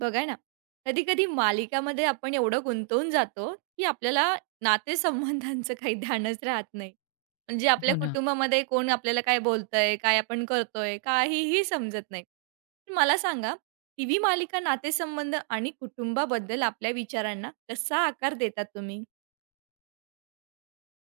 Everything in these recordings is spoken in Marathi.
बघा ना, कधी-कधी मालिकामध्ये आपण एवढं गुंतवून जातो, की आपल्याला नातेसंबंधांचं काही ध्यानच राहत नाही. म्हणजे हो आपल्या ना. कुटुंबामध्ये कोण आपल्याला काय बोलतंय, काय आपण करतोय, काहीही समजत नाही. तर मला सांगा, टीव्ही मालिका नातेसंबंध आणि कुटुंबाबद्दल आपल्या विचारांना कसा आकार देतात तुम्ही?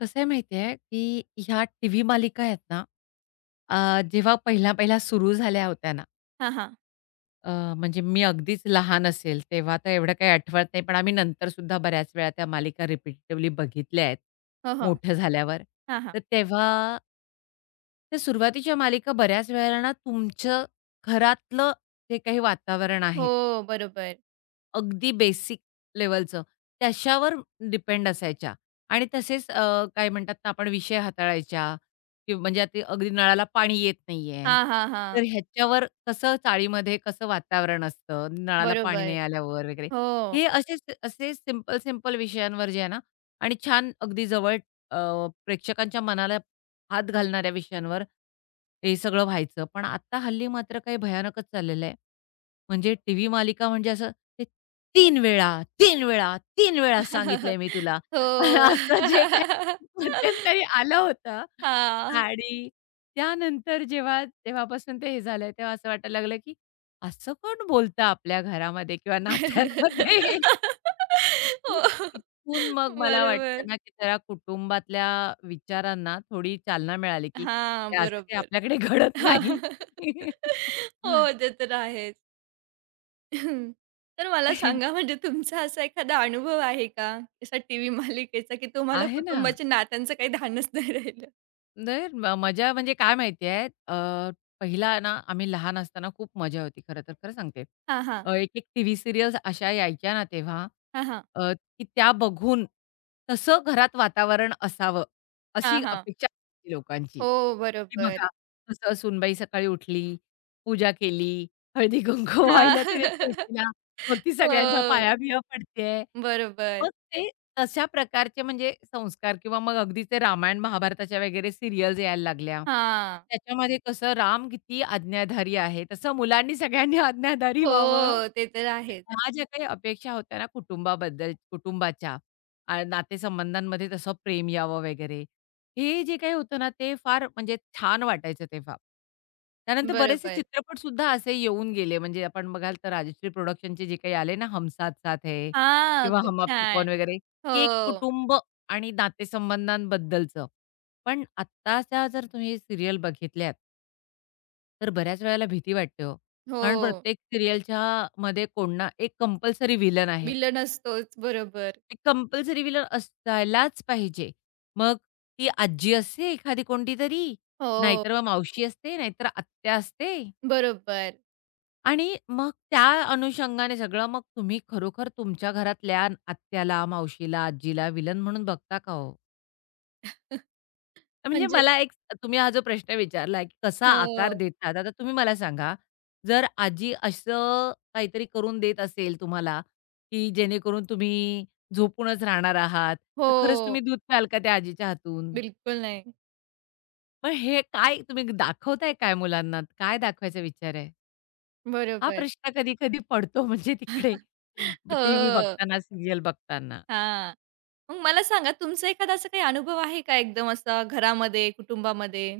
कसं आहे माहिती आहे, की ह्या टीव्ही मालिका आहेत ना, जेव्हा पहिल्या-पहिल्या सुरू झाल्या होत्या ना, हां, हां. अ, म्हणजे मी अगदीच लहान असेल तेव्हा तर एवढं काही आठवत नाही, पण आम्ही नंतर सुद्धा बऱ्याच वेळा त्या मालिका रिपिटेटिव्हली बघितल्या आहेत, हो, हो. मोठं झाल्यावर. हां, हां. तर तेव्हा त्या सुरुवातीच्या मालिका बऱ्याच वेळेला ना तुमचं घरातलं जे काही वातावरण हो, आहे बरोबर. अगदी बेसिक लेव्हलचं, त्याच्यावर डिपेंड असायच्या आणि तसेच काय म्हणतात ना, आपण विषय हाताळायच्या की म्हणजे आता अगदी नळाला पाणी येत नाहीये, हां, हां, हां. तर ह्याच्यावर कसं चाळीमध्ये कसं वातावरण असतं, नळाला पाणी बरोबर. नाही आल्यावर वगैरे. हो. हे असेच असे सिंपल, सिंपल विषयांवर जे आहे ना आणि छान अगदी जवळ अ, प्रेक्षकांच्या मनाला हात घालणाऱ्या विषयांवर हे सगळं व्हायचं. पण आता हल्ली मात्र काही भयानकच चाललेलं आहे. म्हणजे टीव्ही मालिका म्हणजे असं ते 3 वेळा, 3 वेळा, 3 वेळा सांगितलंय मी तुला. हो. असं जे काही मध्यंतरी आलं होतं हां. आणि त्यानंतर जेव्हा तेव्हापासून ते हे झालंय, तेव्हा असं वाटायला लागलं, की असं कोण बोलतं आपल्या घरामध्ये किंवा नात्यांमध्ये? आणि हो. तिथून मग मला वाटतं बरोबर. ना, की त्या कुटुंबातल्या विचारांना थोडी चालना मिळाली, की हां, हे असं काही बरोबर. आपल्याकडे घडत नाही. हां. हो, ते तर आहेच. तर मला सांगा म्हणजे तुमचा असा एखादा अनुभव आहे का? असा टीव्ही मालिकेचा, की तुम्हाला आहे ना. कुटुंबाच्या नात्यांचं काही भानच नाही राहिलं? तर मजा म्हणजे काय माहिती आहे, पहिला ना आम्ही लहान असताना खूप मजा होती खरं तर, खरं सांगते. हां, हां. एक-एक टीव्ही सीरियल्स अशा यायच्या ना तेव्हा हां, हां. अ, की त्या बघून तसं घरात वातावरण असावं, अशी हां, हां. अपेक्षा असायची लोकांची. हो, की बरोबर. बघा कसं सूनबाई सकाळी उठली, पूजा केली, हळदी-कुंकू व्हायला हां. तिने तुळशीला, मग ती हो, सगळ्यांच्या पाया-बिया पडतेय. बरोबर. मग ते तशा प्रकारचे म्हणजे संस्कार किंवा मग अगदी ते रामायण, महाभारताच्या वगैरे सीरियल्स यायला लागल्या. हां. त्याच्यामध्ये कसं राम किती आज्ञाधारी आहे, तसं मुलांनी सगळ्यांनी आज्ञाधारी व्हावं. हो, ते तर आहेच. ह्या ज्या काही अपेक्षा होत्या ना कुटुंबाबद्दल कुटुंबाच्या नातेसंबंधांमध्ये तसं प्रेम यावं वगैरे, हे जे काही होतं ना ते फार म्हणजे छान वाटायचं तेव्हा. त्यानंतर बरेचसे बरोबर. चित्रपटसुद्धा असे येऊन गेले म्हणजे आपण बघाल तर राजश्री प्रोडक्शनचे जे काही आले ना, हम साथ साथ है हां, किंवा खूप हम आपके छान. कौन वगैरे, हो. की एक कुटुंब आणि नातेसंबंधांबद्दलचं. पण आत्ताच्या जर तुम्ही सीरियल बघितल्यात तर बऱ्याच वेळेला भीती वाटते हो. कारण हो, प्रत्येक सीरियलच्या मध्ये कोण ना एक कंपल्सरी विलन आहे. विलन असतोच. बरोबर. एक कंपल्सरी व्हिलन असायलाच पाहिजे. मग ती आजी असते एखादी कोणतीतरी, हो, नाहीतर मग मावशी असते, नाहीतर आत्या असते बरोबर. आणि मग त्या अनुषंगाने सगळं मग तुम्ही खरोखर तुमच्या घरातल्या आत्याला, मावशीला, आजीला व्हिलन म्हणून बघता का हो? म्हणजे म्हणजे मला एक तुम्ही हा जो प्रश्न विचारला, की कसा आकार हो, देतात? आता तुम्ही मला सांगा, जर आजी असं काहीतरी करून देत असेल तुम्हाला, की जेणेकरून तुम्ही झोपूनच राहणार आहात, तर खरंच हो. तुम्ही दूध प्याल का त्या आजीच्या हातून? बिलकुल नाही. मग हे काय तुम्ही दाखवताय काय मुलांना? काय दाखवायचा विचार आहे? हा बरोबर. प्रश्न कधी-कधी पडतो म्हणजे तिकडे टीव्ही हो, बघताना, सीरियल बघताना. हां. मग मला सांगा तुमचा एखादा असा काही अनुभव आहे का एकदम असा घरामध्ये, कुटुंबामध्ये?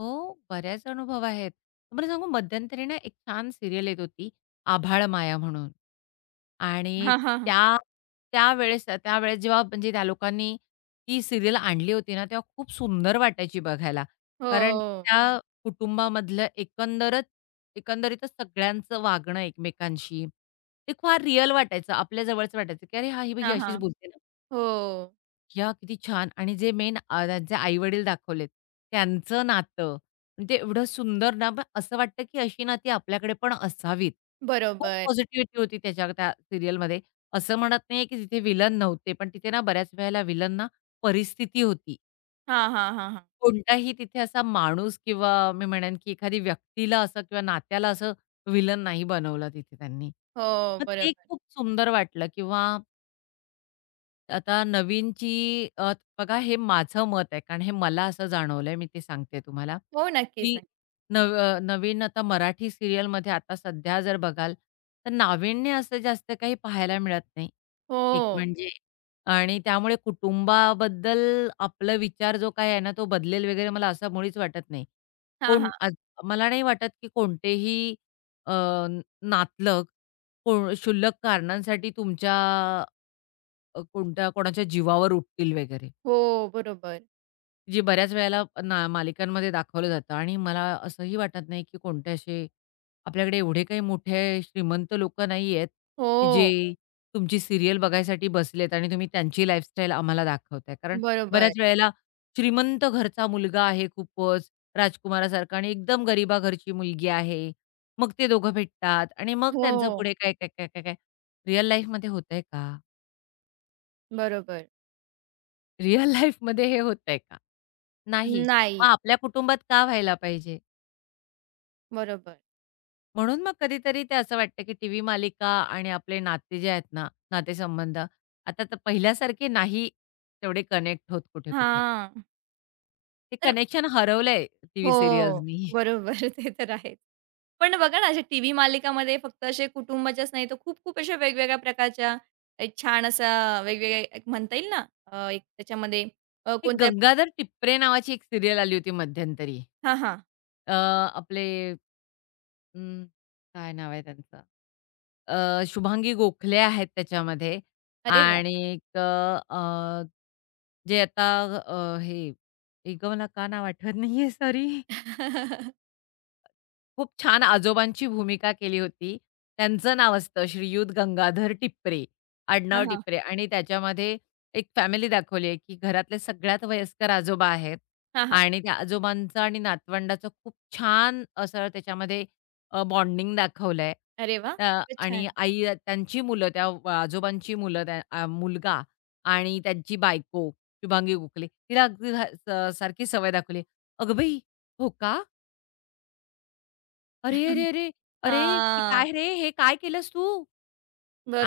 हो, बऱ्याच अनुभव आहेत. तुम्हाला सांगू मध्यंतरी ना एक छान सिरियल येत होती, आभाळ माया म्हणून आणि हां, हां, हां. त्या त्यावेळेस त्यावेळेस जेव्हा म्हणजे त्या लोकांनी ती सिरियल आणली होती ना, तेव्हा खूप सुंदर वाटायची बघायला. कारण हो. त्या कुटुंबामधलं एकंदरीतच सगळ्यांचं वागणं एकमेकांशी, ते फार रिअल वाटायचं. आपल्या जवळचं वाटायचं, की "अरे, हां, ही बाई हां, अशीच हां. बोलते ना." हो, या किती छान! आणि जे मेन त्यांचे आई-वडील दाखवलेत, त्यांचं नातं म्हणजे एवढं सुंदर ना, मग असं वाटतं की अशी नाती आपल्याकडे पण असावीत. खूप बरोबर. पॉझिटिव्हिटी होती त्याच्या त्या सीरियलमध्ये. असं म्हणत नाहीये की तिथे व्हिलन नव्हते, पण तिथे ना बऱ्याच वेळेला व्हिलन ना परिस्थिती होती. हां, हां, हां, हां. कोणताही तिथे असा माणूस किंवा मी म्हणेन की एखादी व्यक्तीला असं किंवा नात्याला असं व्हिलन नाही बनवलं तिथे त्यांनी. हो, मग ते बरोबर. खूप सुंदर वाटलं किंवा आता नवीनची अ, बघा हे माझं मत आहे, कारण हे मला असं जाणवलंय, मी ते सांगते तुम्हाला, हो, नक्कीच, की नक्की. नवीन आता मराठी सीरियलमध्ये आता सध्या जर बघाल, तर नाविन्य असं जास्त काही पाहायला मिळत नाही, एक हो. म्हणजे आणि त्यामुळे कुटुंबाबद्दल आपला विचार जो काही आहे ना, तो बदलेल वगैरे मला असं मुळीच वाटत नाही. हां, कोण हां. आज मला नाही वाटत, की कोणतेही अ, नातलग कोण क्षुल्लक कारणांसाठी तुमच्या कोणत्या कोणाच्या जीवावर उठतील वगैरे. हो, बरोबर. जे बऱ्याच वेळेला ना मालिकांमध्ये दाखवलं जातं आणि मला असंही वाटत नाही, की कोणते असे आपल्याकडे एवढे काही मोठे श्रीमंत लोकं नाहीयेत, की हो, जे तुमची सीरियल बघायसाठी बसलेत आणि तुम्ही त्यांची लाईफस्टाईल आम्हाला दाखवताय. कारण बरोबर. बऱ्याच वेळेला श्रीमंत घरचा मुलगा आहे खूपच राजकुमारासारखा आणि एकदम गरिबा घरची मुलगी आहे. मग ते दोघं भेटतात आणि मग त्यांचं हो, पुढे काय, काय, काय, काय, काय. रिअल लाईफमध्ये होतंय का? बरोबर. रिअल लाईफमध्ये हे होतंय का? नाही. मग नाही. आपल्या कुटुंबात का व्हायला पाहिजे? बरोबर. म्हणून मग कधीतरी ते असं वाटतं, की टीव्ही मालिका आणि आपले नाते जे आहेत ना, नातेसंबंध आता तर पहिल्यासारखे नाही तेवढे कनेक्ट होत कुठे-कुठे. हां. ते तर कनेक्शन हरवलंय टीव्ही हो. सीरियल्सनी. बरोबर. ते तर आहेच. पण बघा ना, अशा टीव्ही मालिकामध्ये फक्त असे कुटुंबाच्याच नाही, तर खूप-खूप अशा वेगवेगळ्या प्रकारच्या एक छान असा वेगवेगळ्या एक म्हणता येईल ना, एक त्याच्यामध्ये एक कोणत्या गंगाधर टिपरे नावाची एक सीरियल आली होती मध्यंतरी. हां, हां. अ, आपले अं, काय नाव आहे त्यांचं? शुभांगी गोखले आहेत त्याच्यामध्ये अरे वा, आणि एक जे आता हे एक मला का नाव आठवत नाहीये सॉरी खूप छान आजोबांची भूमिका केली होती. त्यांचं नाव असतं श्रीयुत गंगाधर टिपरे, हां, आडनाव हां. टिपरे आणि त्याच्यामध्ये एक फॅमिली दाखवली आहे, की घरातले सगळ्यात वयस्कर आजोबा आहेत हां, हां. आणि त्या आजोबांचं आणि नातवंडाचं खूप छान असं त्याच्यामध्ये बॉन्डिंग दाखवलं आहे. अरे वा, खूपच आणि छान. आई त्यांची मुलं, त्या आजोबांची मुलं, त्या मुलगा आणि त्यांची बायको शुभांगी गोखले, तिला अगदी सारखी सवय दाखवली. "अगं बाई! हो का? अरे, अरे, अरे! अरे, हे हां. काय रे? हे काय केलंस तू?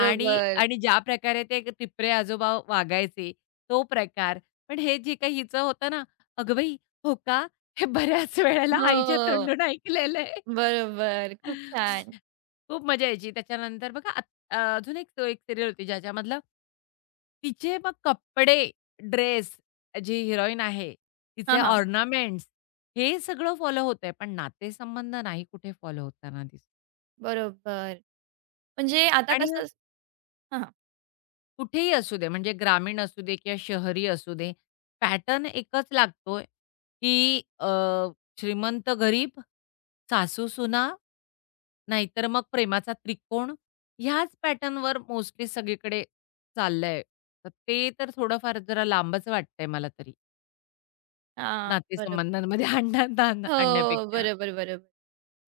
आणि आणि ज्या प्रकारे ते टिपरे आजोबा वागायचे तो प्रकार. पण हे जे काही हिचं होतं ना, "अगं बाई, हो का?" हे बऱ्याच वेळेला आईच्या हो. तोंडून ऐकलेलं आहे. बरोबर. खूप छान. खूप मजा यायची. त्याच्यानंतर बघा आत अजून एक तो एक सीरियल होती ज्याच्यामधलं तिचे मग कपडे, ड्रेस जी हिरोईन आहे, तिचे हां, हां. ऑर्नामेंट्स हे सगळं फॉलो होतंय, पण नातेसंबंध नाही कुठे फॉलो होताना बरोबर. म्हणजे आता आणि कसं हां, हां. कुठेही असू दे, म्हणजे ग्रामीण असू दे किंवा शहरी असू दे, पॅटर्न एकच लागतोय, की अ, श्रीमंत गरीब, सासू-सुना, नाहीतर मग प्रेमाचा त्रिकोण, ह्याच पॅटर्नवर मोस्टली सगळीकडे चाललंय. तर ते तर थोडंफार जरा लांबच वाटतंय मला तरी, हां. बरोबर. नातेसंबंधांमध्ये आणण्यात हो, आणण्यापेक्षा. बरोबर, बरोबर.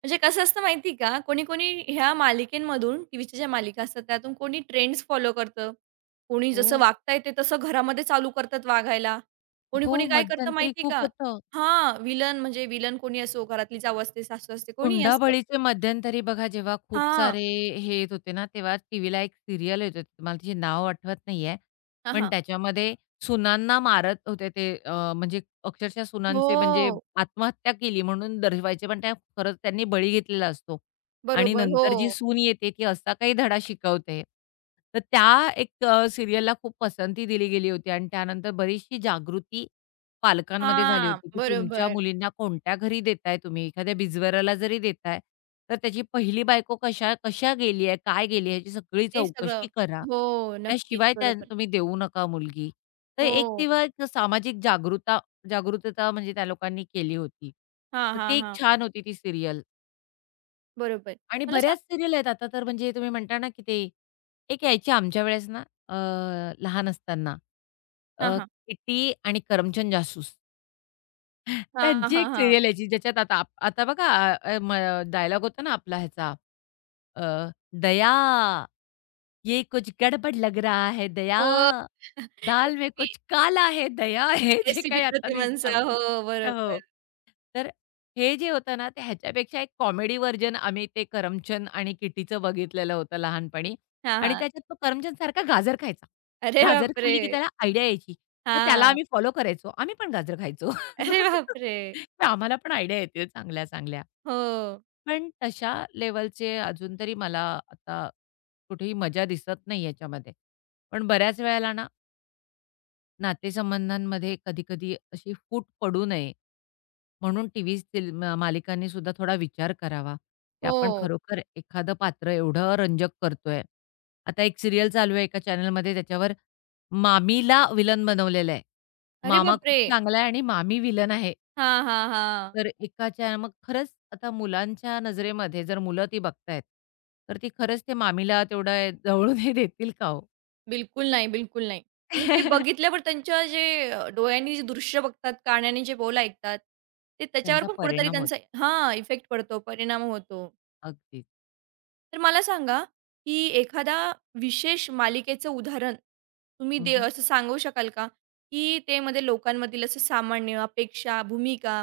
म्हणजे कसं असतं माहिती आहे का, कोणी-कोणी ह्या मालिकेंमधून, टीव्हीच्या ज्या मालिका असतात त्यातून कोणी ट्रेंड्स फॉलो करतं. कोणी जसं हो, वागता येते तसं घरामध्ये चालू करतात वागायला. हो, कोणी-कोणी काय करतं मध्यंतरी माहिती खूप का होतं. हां, विलन म्हणजे विलन कोणी असो, घरातली जाऊ असते, सासू असते, कोणीही असतं. हुंडाबळीचे मध्यंतरी बघा जेव्हा खूप हां, सारे हे येत होते ना, तेव्हा टीव्हीला एक सीरियल येत होती. मला तिचे नाव आठवत नाहीये. हां, पण हां. त्याच्यामध्ये सुनांना मारत होते ते म्हणजे अक्षरशः सुनांचे म्हणजे हो, आत्महत्या केली म्हणून दर्शवायचे. पण त्या खरंच त्यांनी बळी घेतलेला असतो. आणि बरोबर. हो. नंतर जी सून येते, ती असा काही धडा शिकवते. तर त्या एक सीरियलला खूप पसंती दिली गेली होती आणि त्यानंतर बरीचशी जागृती पालकांमध्ये झाली हा? होती, की तुमच्या बरोबर. मुलींना कोणत्या घरी देताय तुम्ही? एखाद्या बिजवराला जरी देताय, तर त्याची पहिली बायको कशा कशा गेली आहे? काय गेली आहे? याची सगळी ते सगळं. चौकशी करा. हो, नक्कीच. त्याशिवाय त्या बरोबर. तुम्ही देऊ नका मुलगी. तर एक हो. तेव्हा एक सामाजिक जागृता जागृतता म्हणजे त्या लोकांनी केली होती. हां, तर ती हां, एक हां. छान होती ती सीरियल बरोबर. आणि मला बऱ्याच सांग सीरियल आहेत आता तर म्हणजे तुम्ही म्हणता ना, की ते एक यायची आमच्या वेळेस ना अ, लहान असताना हां, अ, हां. किटी आणि करमचंद जासूस. हां, त्यांची एक हां, हां. सीरियल यायची ज्याच्यात आता आता बघा डायलॉग होता ना आपला ह्याचा अ, "दया, ये कुछ गडबड लग रहा है दया, हो. दाल में एसीपी कुछ काला है दया" हे जे एसीपी काही आता दिसतं प्रतिमांचा. हो, आपल्याला. हो. बरोबर. तर हे जे होतं ना, ते ह्याच्यापेक्षा एक कॉमेडी व्हर्जन आम्ही ते करमचंद आणि किटीचं बघितलेलं होतं लहानपणी हां, आणि हां. त्याच्यात तो करमचंदसारखा गाजर खायचा. अरे गाजर बापरे! खाल्ली की त्याला आयडिया यायची. मग त्याला हां. आम्ही फॉलो करायचो. आम्ही पण गाजर खायचो. अरे बापरे! मग आम्हाला पण आयडिया येतील चांगल्या-चांगल्या. हो, पण तशा लेव्हलचे अजून तरी मला आता कुठेही मजा दिसत नाही याच्यामध्ये. पण बऱ्याच वेळेला ना, नातेसंबंधांमध्ये कधी-कधी अशी फूट पडू नये म्हणून टीव्ही सिल म मालिकांनी सुद्धा थोडा विचार करावा, की आपण हो. खरोखर एखादं पात्र एवढं रंजक करतोय. आता एक सीरियल चालू आहे एका चॅनलमध्ये त्याच्यावर मामीला व्हिलन बनवलेलं आहे. अरे मामा खूप बापरे! चांगला आहे आणि मामी विलन आहे. हां, हां, हां. तर एकाच्या मग खरंच आता मुलांच्या नजरेमध्ये जर मुलं ती बघतायत, तर ती खरंच ते मामीला तेवढं जवळून हे देतील का हो? बिलकुल नाही, बिलकुल नाही. आणि ते बघितल्यावर त्यांच्या जे डोळ्यांनी जे दृश्य बघतात, कानाने जे बोल ऐकतात, ते त्याच्यावर त्यांचा पण कुठेतरी परिणाम होतो. त्यांचा हां, इफेक्ट पडतो, परिणाम होतो. अगदीच. तर मला सांगा, की एखादा विशेष मालिकेचं उदाहरण तुम्ही दे हं, असं सांगू शकाल का? की ते मध्ये लोकांमधील असं सामान्य अपेक्षा, भूमिका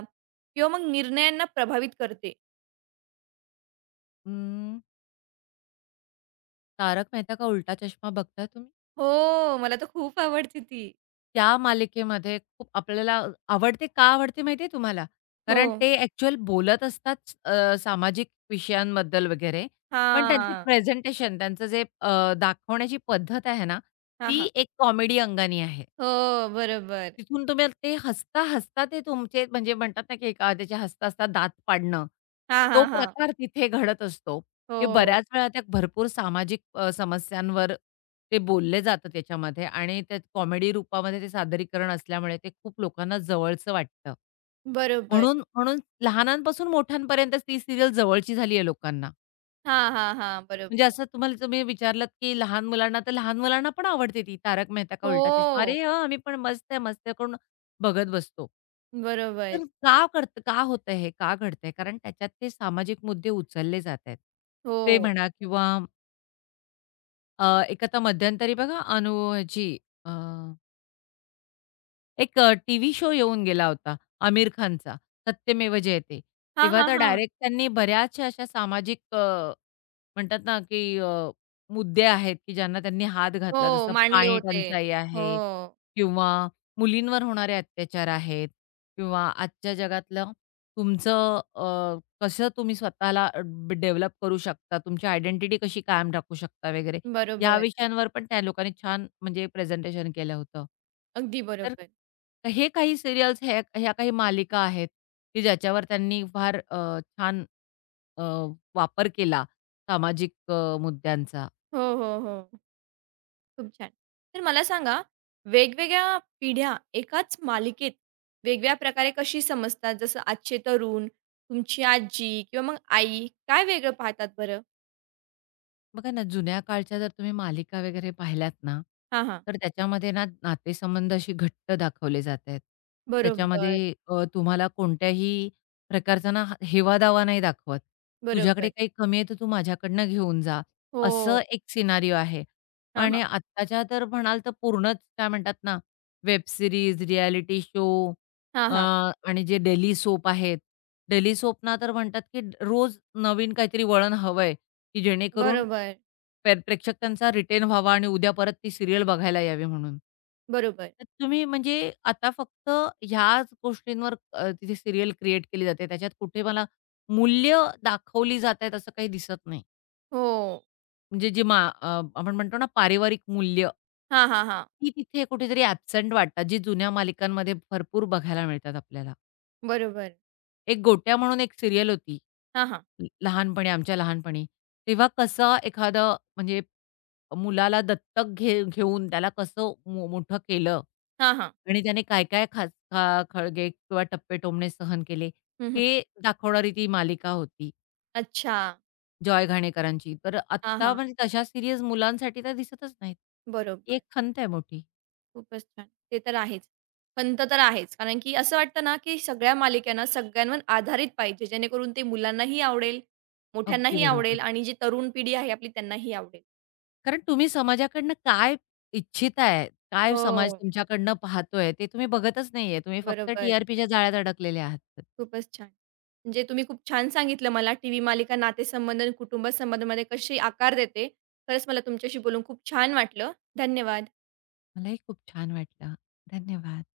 किंवा मग निर्णयांना प्रभावित करते? अं, तारक मेहता का उलटा चष्मा बघता तुम्ही? हो, मला तर खूप आवडते ती. त्या मालिकेमध्ये खूप आपल्याला आवडते, का आवडते माहिती तुम्हाला? कारण हो. ते ॲक्चुअल बोलत असतात सामाजिक विषयांबद्दल वगैरे, पण त्यांचे हां. प्रेझेंटेशन त्यांचं जे दाखवण्याची पद्धत आहे ना, हां, ती हां. एक कॉमेडी अंगाने आहे. हो, बरोबर. तिथून तुम्ही ते हसता-हसता ते तुमचे म्हणजे म्हणतात ना, की एखाद्याचे हसता-हसता दात पाडणं, हां, तो हां, हां. प्रकार तिथे घडत असतो. की हो, बऱ्याच वेळा त्या भरपूर सामाजिक समस्यांवर ते बोललं जातं त्याच्यामध्ये आणि त्यात कॉमेडी रूपामध्ये ते सादरीकरण असल्यामुळे ते खूप लोकांना जवळचं वाटतं. बरोबर. म्हणून म्हणून लहानांपासून मोठ्यांपर्यंतच ती सीरियल जवळची झाली आहे लोकांना. हां, हां, हां, म्हणजे बरोबर. असं तुम्हाला तुम्ही विचारलात, की लहान मुलांना तर लहान मुलांना पण आवडते ती तारक मेहता का उलटा चष्मा. हो. अरे हां, आम्ही पण मस्त आहे, मस्त आहे करून बघत बसतो. बरोबर. तर का करतं का होतं हे? का घडतंय? कारण त्याच्यात ते सामाजिक मुद्दे उचलले जात आहेत. ते हो. म्हणा किंवा एक आता मध्यंतरी बघा अनु ह्याची अ, एक टीव्ही शो येऊन गेला होता आमिर खानचा, सत्यमेव जयते. हां, तेव्हा हां, तर हां. डायरेक्ट त्यांनी बऱ्याचशा अशा सामाजिक म्हणतात ना, की मुद्दे आहेत, की ज्यांना त्यांनी हात घातला. हो, जसं मांडले पाणी होते. टंचाई हो, आहे किंवा मुलींवर होणारे अत्याचार आहेत किंवा आजच्या जगातलं तुमचं कसं तुम्ही स्वतःला डेव्हलप करू शकता, तुमची आयडेंटिटी कशी कायम राखू शकता वगैरे, या बरोबर. विषयांवर पण त्या लोकांनी छान म्हणजे प्रेझेंटेशन केलं होतं. अगदी तर बरोबर. हे काही सीरियल्स, ह्या ह्या काही मालिका आहेत, की ज्याच्यावर त्यांनी फार छान अ, वापर केला सामाजिक मुद्द्यांचा, हो, हो, हो. खूप छान. तर मला सांगा, वेगवेगळ्या पिढ्या एकाच मालिकेत वेगळ्या प्रकारे कशी समजतात? जसं आजचे तरुण, तुमची आजी किंवा मग आई काय वेगळं पाहतात बरं? बघा ना, जुन्या काळच्या जर तुम्ही मालिका वगैरे पाहिल्यात ना, हां, हां. तर त्याच्यामध्ये ना नातेसंबंध अशी घट्ट दाखवले जातायत. बरोबर, त्याच्यामध्ये तुम्हाला कोणत्याही प्रकारचा ना हेवा-दावा नाही दाखवत. तुझ्याकडे बरोबर. काही कमी आहे, तर तू माझ्याकडनं घेऊन जा, असं हो. एक सिनारिओ आहे. हां, पण हां. आत्ताच्या तर म्हणाल तर पूर्णच काय म्हणतात ना, वेब सीरीज, रियालिटी शो हां, अ, हां. आणि जे डेली सोप आहेत. डेली सोपना तर म्हणतात, की रोज नवीन काहीतरी वळण हवंय. की जेणेकरून बरोबर, प्रेक्षक त्यांचा रिटेन व्हावा आणि उद्या परत ती सीरियल बघायला यावी म्हणून. बरोबर. तर तुम्ही म्हणजे आता फक्त ह्याच गोष्टींवर तिथे सीरियल क्रिएट केली जाते. त्याच्यात कुठे मला मूल्य दाखवली जात आहेत असं काही दिसत नाही. हो. म्हणजे जे आपण म्हणतो ना पारिवारिक मूल्य, हां, हां, हां. ती तिथे कुठेतरी ॲब्सेंट वाटतात, जी जुन्या मालिकांमध्ये भरपूर बघायला मिळतात आपल्याला. बरोबर. एक गोट्या म्हणून एक सीरियल होती हां, हां. लहानपणी, आमच्या लहानपणी. तेव्हा कसं एखादं म्हणजे मुलाला दत्तक घेऊन त्याला कसं मोठं केलं हां, हां. आणि त्याने काय-काय खाच खा खळगे किंवा टप्पे-टोमणे सहन केले, हं, हं. हे दाखवणारी ती मालिका होती अच्छा. जॉय घाणेकरांची. तर हां, आत्ता हां. म्हणजे तशा सीरीज मुलांसाठी तर दिसतच नाहीत. ही एक बरोबर. खंत आहे मोठी. खूपच छान. ते तर आहेच. खंत तर आहेच. कारण की असं वाटतं ना, की सगळ्या मालिका ना सगळ्यांवर आधारित पाहिजे, जेणेकरून ते मुलांनाही आवडेल, अगदी मोठ्यांनाही बरोबर. आवडेल आणि जी तरुण पिढी आहे आपली त्यांनाही आवडेल. कारण तुम्ही समाजाकडनं काय इच्छिताय, काय समाज हो. तुमच्याकडनं पाहतोय ते तुम्ही बघतच नाहीये. तुम्ही फक्त बरोबर. TRPच्या जाळ्यात अडकलेले आहात. खूपच छान. म्हणजे तुम्ही खूप छान सांगितलं मला टीव्ही मालिका नातेसंबंध आणि कुटुंब संबंधामध्ये कशी आकार देते. खरंच मला तुमच्याशी बोलून खूप छान वाटलं. धन्यवाद. मलाही खूप छान वाटलं. धन्यवाद.